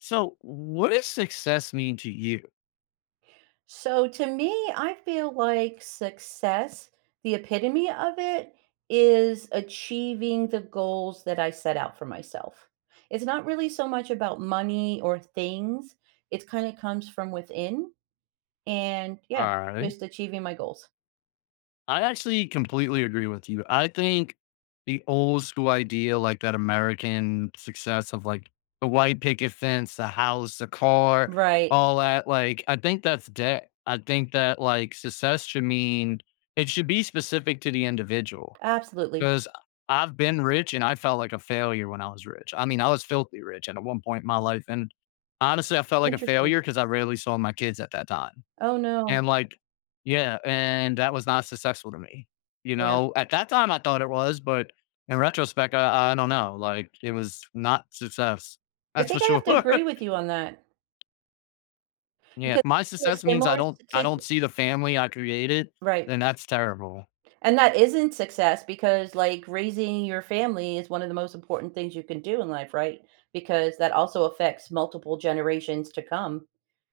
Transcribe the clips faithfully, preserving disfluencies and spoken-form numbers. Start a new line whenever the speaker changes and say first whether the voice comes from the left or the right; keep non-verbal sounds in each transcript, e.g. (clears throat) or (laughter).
left: So, what does success mean to you?
right: So to me, I feel like success, the epitome of it, is achieving the goals that I set out for myself. It's not really so much about money or things, it kind of comes from within. And yeah,
left: All right.
right: just achieving my goals.
left: I actually completely agree with you. I think the old school idea, like that American success of like the white picket fence, the house, the car,
right: Right.
left: all that, like, I think that's dead. I think that like success should mean it should be specific to the individual
right: Absolutely.
left: because I've been rich and I felt like a failure when I was rich. I mean, I was filthy rich at one point in my life. And honestly, I felt like a
right: Interesting.
left: failure because I rarely saw my kids at that time.
right: Oh, no.
left: And, like yeah, and that was not successful to me, you
right: Yeah.
left: know? At that time, I thought it was, but in retrospect, I I don't know, like, it was not success.
right: I
left: That's for
right: think I
left: sure.
right: have to
left: (laughs)
right: agree with you on that
left: Yeah,
right: because
left: my
right: in a
left: success means
right: similar
left: I don't I
right: situation.
left: don't see the family I created,
right: Right.
left: then that's terrible.
right: And that isn't success because, like, raising your family is one of the most important things you can do in life, right? Because that also affects multiple generations to come.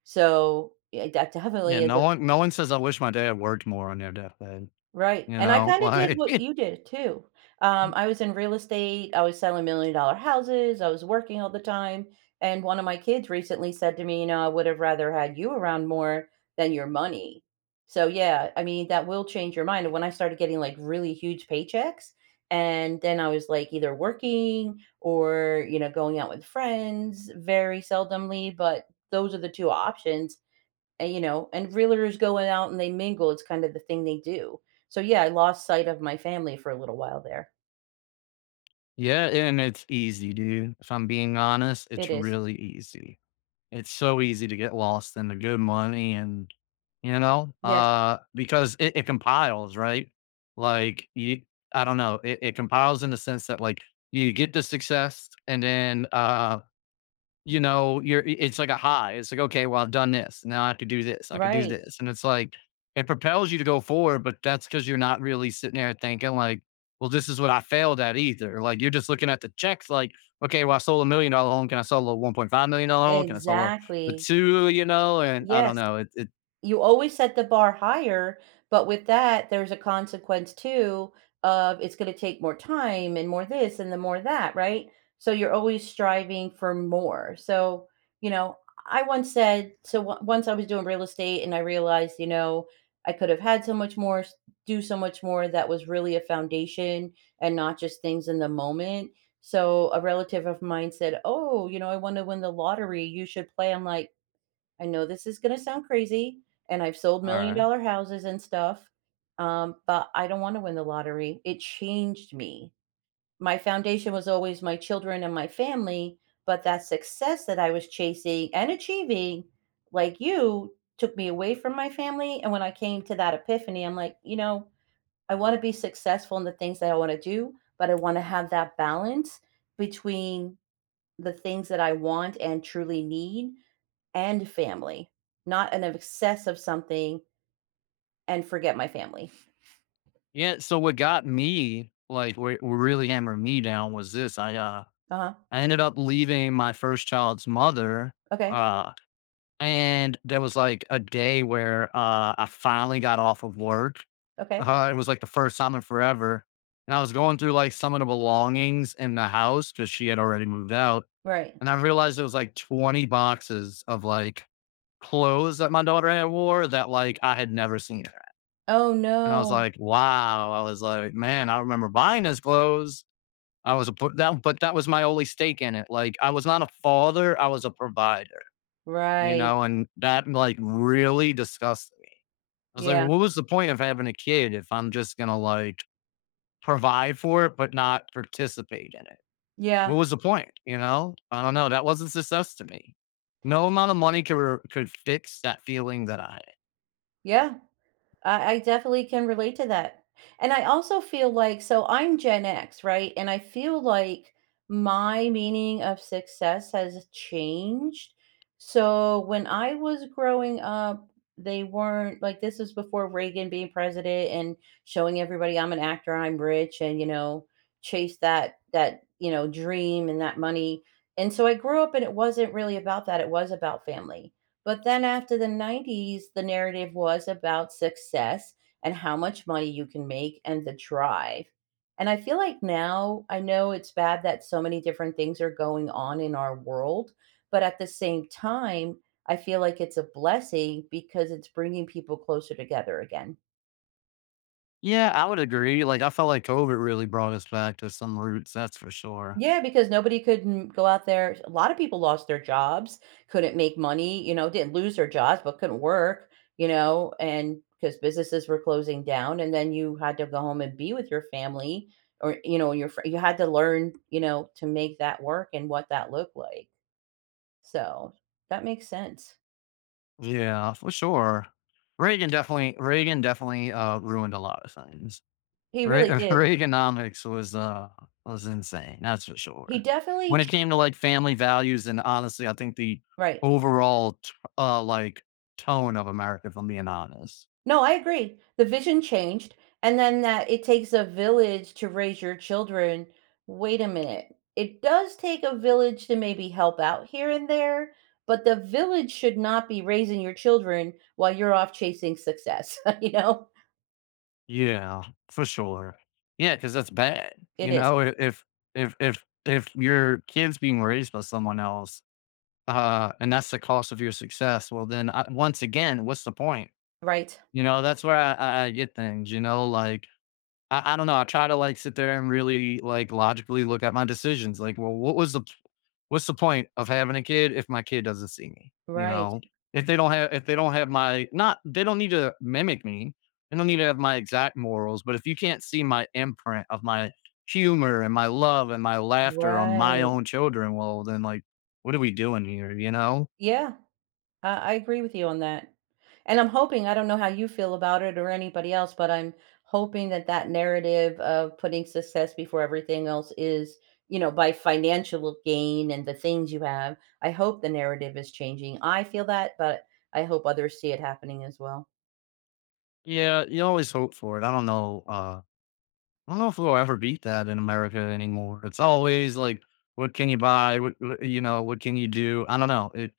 right: So, yeah, that
left: Yeah,
right: definitely is
left: no
right: a
left: one no one says, "I wish my dad worked more on their deathbed,"
right: Right,
left: you
right: and I
left: know? (laughs)
right: kinda did what
left: Like
right: you did too. Um,
left: Mm.
right: I was in real estate, I was selling million-dollar houses, I was working all the time, and one of my kids recently said to me, you know, "I would have rather had you around more than your money." So, yeah, I mean, that will change your mind, and when I started getting, like, really huge paychecks, and then I was, like, either working or, you know, going out with friends very seldomly, but those are the two options, and, you know, and realtors going out and they mingle. It's kind of the thing they do. So yeah, I lost sight of my family for a little while there.
left: Yeah, and it's easy, dude. If I'm being honest,
right: It
left: it's
right: is.
left: really easy. It's so easy to get lost in the good money and you know,
right: Yes.
left: uh, because it, it compiles, right? Like you I don't know, it, it compiles in the sense that like you get the success and then uh you know, you're it's like a high. It's like, "Okay, well, I've done this. Now I have to do this. I could do
right: Right.
left: this." And it's like, it propels you to go forward, but that's because 'cause you're not really sitting there thinking like, "Well, this is what I failed at either." Like, you're just looking at the checks like, "Okay, well, I sold a one million dollar home. Can I sell a one point five million dollar home? Can I sell a a
right: Exactly.
left: two," you know? And I don't
right: Yes.
left: know. It it
right: You always set the bar higher, but with that, there's a consequence too of it's gonna take more time and more this and the more that, right? So you're always striving for more. So, you know, I once said so on once I was doing real estate and I realized, you know, I could have had so much more, s do so much more that was really a foundation and not just things in the moment. So a relative of mine said, "Oh, you know, I wanna win the lottery, you should play." I'm like I know this is gonna sound crazy, and I've sold
left: Alright.
right: million-dollar houses and stuff, um, but I don't wanna win the lottery. It changed me. My foundation was always my children and my family, but that success that I was chasing and achieving, like you, took me away from my family, and when I came to that epiphany, I'm like, "You know, I wanna be successful in the things that I wanna do, but I wanna have that balance between the things that I want and truly need and family, not an excess of something and forget my family.
left: Yeah, so what got me, like, where what really hammered me down was this. I, uh
right: Uh-huh.
left: I ended up leaving my first child's mother,
right: Okay.
left: uh and there was, like, a day where, uh, I finally got off of work.
right: Okay.
left: Uh, it was, like, the first time in forever, and I was going through, like, some of the belongings in the house because she had already moved out,
right: Right.
left: and I realized there was, like, twenty boxes of, like, clothes that my daughter had wore that, like, I had never seen her.
right: Oh,
left: And I was
right: no.
left: like, "Wow." I was like, "Man, I remember buying his clothes." I was a put that but that was my only stake in it. Like, I was not a father, I was a provider. You
right: Right.
left: know, and that, like, really disgusted me. I was like,
right: Yeah.
left: "What was the point of having a kid if I'm just gonna, like, provide for it but not participate in it? What
right: Yeah.
left: was the point?" You know? I don't know, that wasn't success to me. No amount of money could r could fix that feeling that I had.
right: Yeah. I I definitely can relate to that. And I also feel like so I'm Gen X, right? And I feel like my meaning of success has changed. So when I was growing up, they weren't like this was before Reagan being president and showing everybody I'm an actor, I'm rich and you know, chase that that, you know, dream and that money. And so I grew up and it wasn't really about that. It was about family. But then after the nineties, the narrative was about success and how much money you can make and the drive. And I feel like now I know it's bad that so many different things are going on in our world, but at the same time, I feel like it's a blessing because it's bringing people closer together again.
left: Yeah, I would agree, like, I felt like COVID really brought us back to some roots, that's for sure.
right: Yeah, because nobody could n- go out there. A lot of people lost their jobs, couldn't make money, you know, didn't lose their jobs, but couldn't work, you know, and because businesses were closing down. And then you had to go home and be with your family or, you know, your, fr- you had to learn, you know, to make that work and what that looked like. So that makes sense.
left: Yeah, for sure. Reagan definitely Reagan definitely, uh, ruined a lot of things.
right: He
left: Re- (laughs)
right: really did.
left: Reaganomics was uh was insane, that's for
right: He
left: sure.
right: definitely,
left: When it
right: ch-
left: came to like family values, and honestly, I think the
right: right.
left: overall t- uh like tone of America, if I'm being honest.
right: No, I agree. The vision changed, and then that it takes a village to raise your children. Wait a minute. It does take a village to maybe help out here and there, but the village should not be raising your children while you're off chasing success, (laughs) you know?
left: Yeah, for sure. Yeah, because that's bad.
right: It
left: You
right: is.
left: know, i- if if if if your kid's being raised by someone else, uh, and that's the cost of your success, well, then I, once again, what's the point?
right: Right.
left: You know, that's where I, I, I get things. You know, like I I don't know, I try to, like, sit there and really, like, logically look at my decisions, like, well, what was the what's the point of having a kid if my kid doesn't see me, you
right: Right.
left: know? If they don't have if they don't have my not they don't need to mimic me, they don't need to have my exact morals, but if you can't see my imprint of my humor and my love and my laughter on my
right: Right.
left: own children, well, then, like, what are we doing here, you know?
right: Yeah. I I agree with you on that. And I'm hoping, I don't know how you feel about it or anybody else, but I'm hoping that that narrative of putting success before everything else is, you know, by financial gain and the things you have. I hope the narrative is changing. I feel that, but I hope others see it happening as well.
left: Yeah, you always hope for it, I don't know, uh I don't know if we'll ever beat that in America anymore. It's always like, what can you buy? What, what- you know, what can you do? I don't know. It,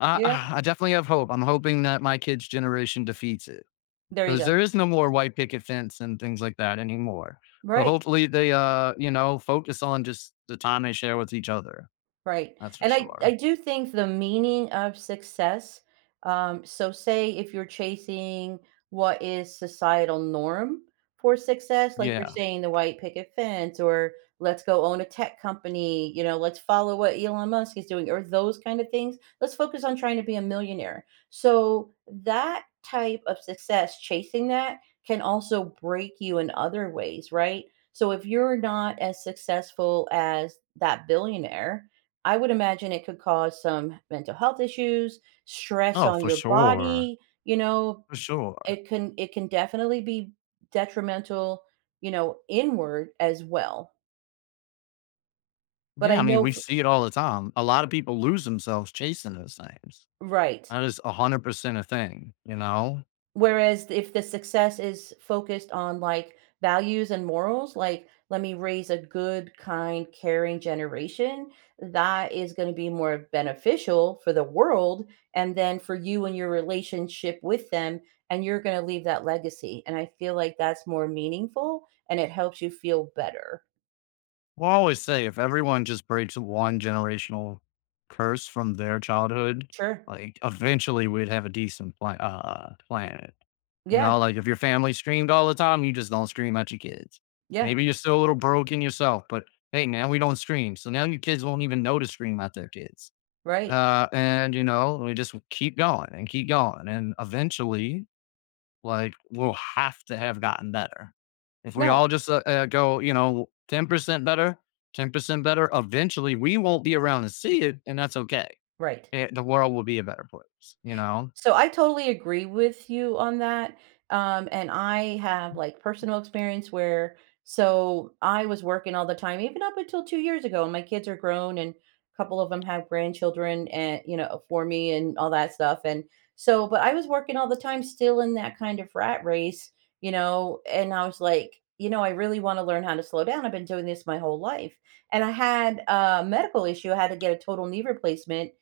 left: I,
right: Yeah.
left: I I definitely have hope. I'm hoping that my kids' generation defeats it
right: There you
left: because
right: go.
left: there is no more white picket fence and things like that anymore. So
right: Right.
left: hopefully they, uh, you know, focus on just the time they share with each other.
right: Right.
left: That's for
right: And I I
left: sure.
right: do think the meaning of success, um, so say if you're chasing what is societal norm for success, like you're
left: Yeah.
right: saying the white picket fence or let's go own a tech company, you know, let's follow what Elon Musk is doing or those kind of things. Let's focus on trying to be a millionaire. So that type of success, chasing that can also break you in other ways, right? So if you're not as successful as that billionaire, I would imagine it could cause some mental health issues, stress
left: Oh,
right: on
left: for
right: your
left: sure.
right: body, you know,
left: For sure.
right: it can it can definitely be detrimental, you know, inward as well. But
left: Yeah.
right: I
left: I mean,
right: know
left: we
right: f
left: see it all the time. A lot of people lose themselves chasing those things.
right: right.
left: That is one hundred percent a thing, you know?
right: Whereas if the success is focused on like values and morals, like let me raise a good, kind, caring generation, that is going to be more beneficial for the world and then for you and your relationship with them. And you're going to leave that legacy. And I feel like that's more meaningful and it helps you feel better.
left: Well, I always say if everyone just breaks one generational curse from their childhood,
right: Sure.
left: like eventually we'd have a decent pla- uh, planet. You
right: Yeah.
left: know, like if your family screamed all the time, you just don't scream at your kids.
right: Yeah.
left: Maybe you're still a little broken yourself, but hey, now we don't scream. So now your kids won't even know to scream at their kids.
right: Right.
left: Uh, and, you know, we just keep going and keep going. And eventually like, we'll have to have gotten better. If we
right: No,
left: all just uh, uh, go, you know, ten percent better, ten percent better, eventually we won't be around to see it. And that's okay.
right: right.
left: It, the world will be a better place, you know?
right: So I totally agree with you on that. Um, and I have like personal experience where so I was working all the time, even up until two years ago. And my kids are grown and a couple of them have grandchildren and you know, for me and all that stuff. And so, but I was working all the time still in that kind of rat race, you know, and I was like, you know, I really want to learn how to slow down. I've been doing this my whole life. And I had a medical issue. I had to get a total knee replacement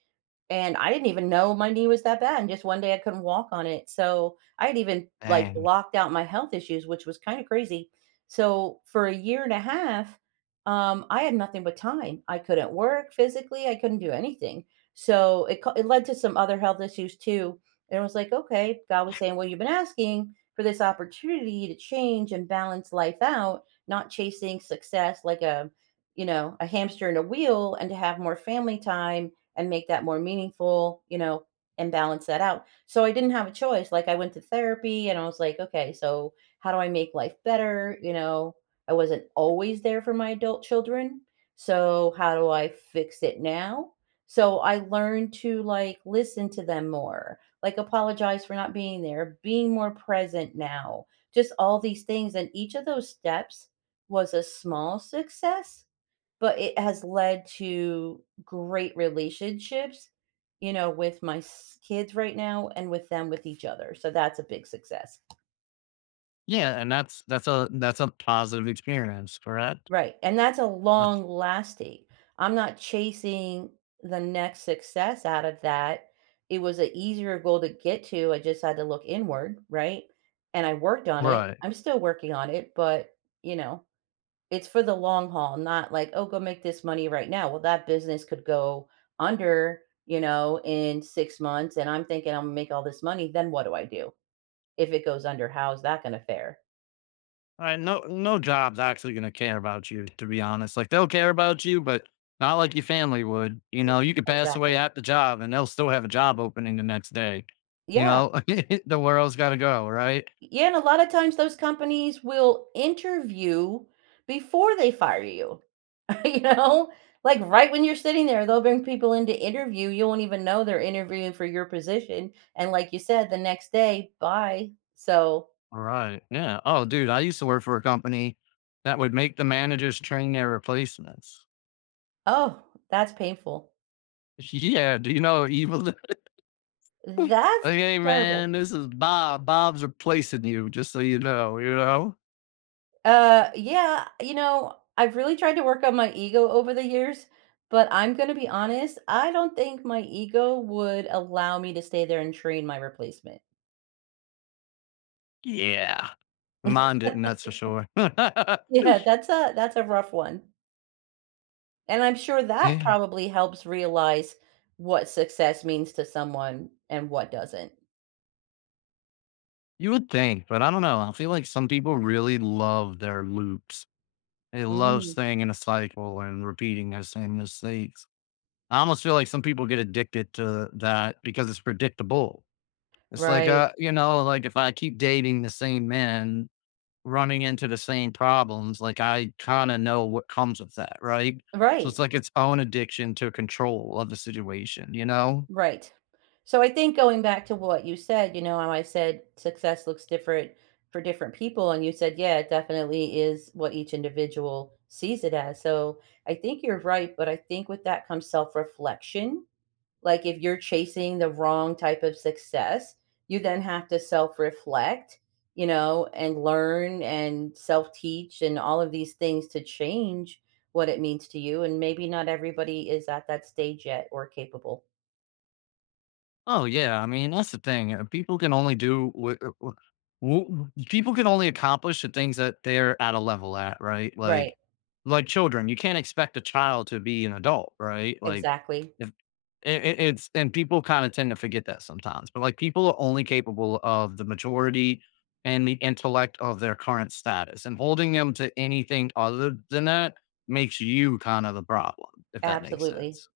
right: and I didn't even know my knee was that bad, and just one day I couldn't walk on it, so I had even, like,
left: And
right: blocked out my health issues, which was kinda crazy. So, for a year and a half, um, I had nothing but time. I couldn't work physically, I couldn't do anything. So, it ca it led to some other health issues too, and it was like, "Okay," God was saying, "Well, you've been asking for this opportunity to change and balance life out, not chasing success like a, you know, a hamster in a wheel, and to have more family time and make that more meaningful, you know, and balance that out. So I didn't have a choice. Like I went to therapy and I was like, okay, so how do I make life better? You know, I wasn't always there for my adult children. So how do I fix it now? So I learned to like listen to them more, like apologize for not being there, being more present now, just all these things. And each of those steps was a small success but it has led to great relationships, you know, with my s kids right now and with them with each other, so that's a big success.
left: yeah, and that's, that's a, that's a positive experience, correct?
right: Right, and that's a
left: That's
right: long lasting. I'm not chasing the next success out of that. It was an easier goal to get to, I just had to look inward, right? And I worked on it.
left: right.
right: I'm still working on it, but, you know It's for the long haul, not like, "Oh, go make this money right now." Well, that business could go under, you know, in six months, and I'm thinking I'm gonna make all this money, then what do I do? If it goes under, how's that gonna fare?
left: Right, no, no job's actually gonna care about you, to be honest. Like they'll care about you, but not like your family would. You
right: E
left: know, you could pass away
right: exactly.
left: at the job, and they'll still have a job opening the next day. You
right: Yeah.
left: know, (laughs) the world's gotta go, right?
right: Yeah, and a lot of times those companies will interview before they fire you, (laughs) you know? Like, right when you're sitting there, they'll bring people in to interview, you won't even know they're interviewing for your position, and like you said, the next day, bye. So
left: Right. Yeah. Oh, dude, I used to work for a company that would make the managers train their replacements.
right: Oh, that's painful.
left: Yeah. Do you know how evil? (laughs)
right: That's
left: okay,
right: terrible.
left: man, this is Bob. Bob's replacing you, just so you know. You know.
right: Uh, yeah, you know, I've really tried to work on my ego over the years, but I'm gonna be honest, I don't think my ego would allow me to stay there and train my replacement. (laughs)
left: Yeah. Mine didn't. That's for sure. (laughs)
right: Yeah, that's a that's a rough one. And I'm sure that
left: yeah.
right: probably helps realize what success means to someone and what doesn't.
left: You would think, but I don't know. I feel like some people really love their loops. They love
right: Mm.
left: staying in a cycle and repeating the same mistakes. I almost feel like some people get addicted to that because it's predictable. It's like,
right: Right.
left: uh, you know, like if I keep dating the same man, running into the same problems, like I kind of know what comes with that, right? So
right: Right.
left: it's like its own addiction to control of the situation, you know?
right: Right. So I think going back to what you said, you know, how I said success looks different for different people. And you said, yeah, it definitely is what each individual sees it as. So I think you're right. But I think with that comes self reflection. Like if you're chasing the wrong type of success, you then have to self reflect, you know, and learn and self teach and all of these things to change what it means to you. And maybe not everybody is at that stage yet or capable.
left: Oh yeah, I mean that's the thing. uh, People can only do what people can only accomplish the things that they're at a level at, right?
right: Right.
left: Like, like children, you can't expect a child to be an adult, right? Like,
right: Exactly.
left: if it, it- it's and people kind of tend to forget that sometimes, but like people are only capable of the majority and the intellect of their current status, and holding them to anything other than that makes you kind of the problem, if that makes
right: Absolutely.
left: sense.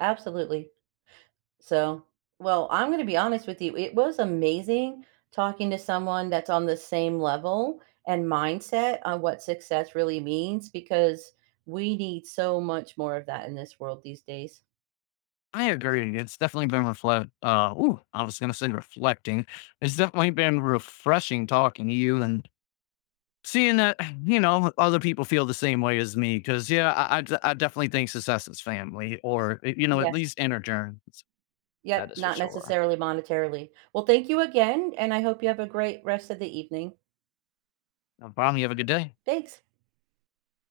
right: Absolutely. So, well, I'm going to be honest with you. It was amazing talking to someone that's on the same level and mindset on what success really means because we need so much more of that in this world these days.
left: I agree. It's definitely been reflect. Uh, ooh, I was gonna say reflecting. It's definitely been refreshing talking to you and seeing that (clears throat) you know other people feel the same way as me. Because yeah, I, I d- I definitely think success is family, or uh, you know at
right: Yes.
left: least inner journeys. That
right: Yep.
left: is for
right: Not
left: sure.
right: necessarily monetarily. Well, thank you again. And I hope you have a great rest of the evening.
left: No problem. You have a good day.
right: Thanks.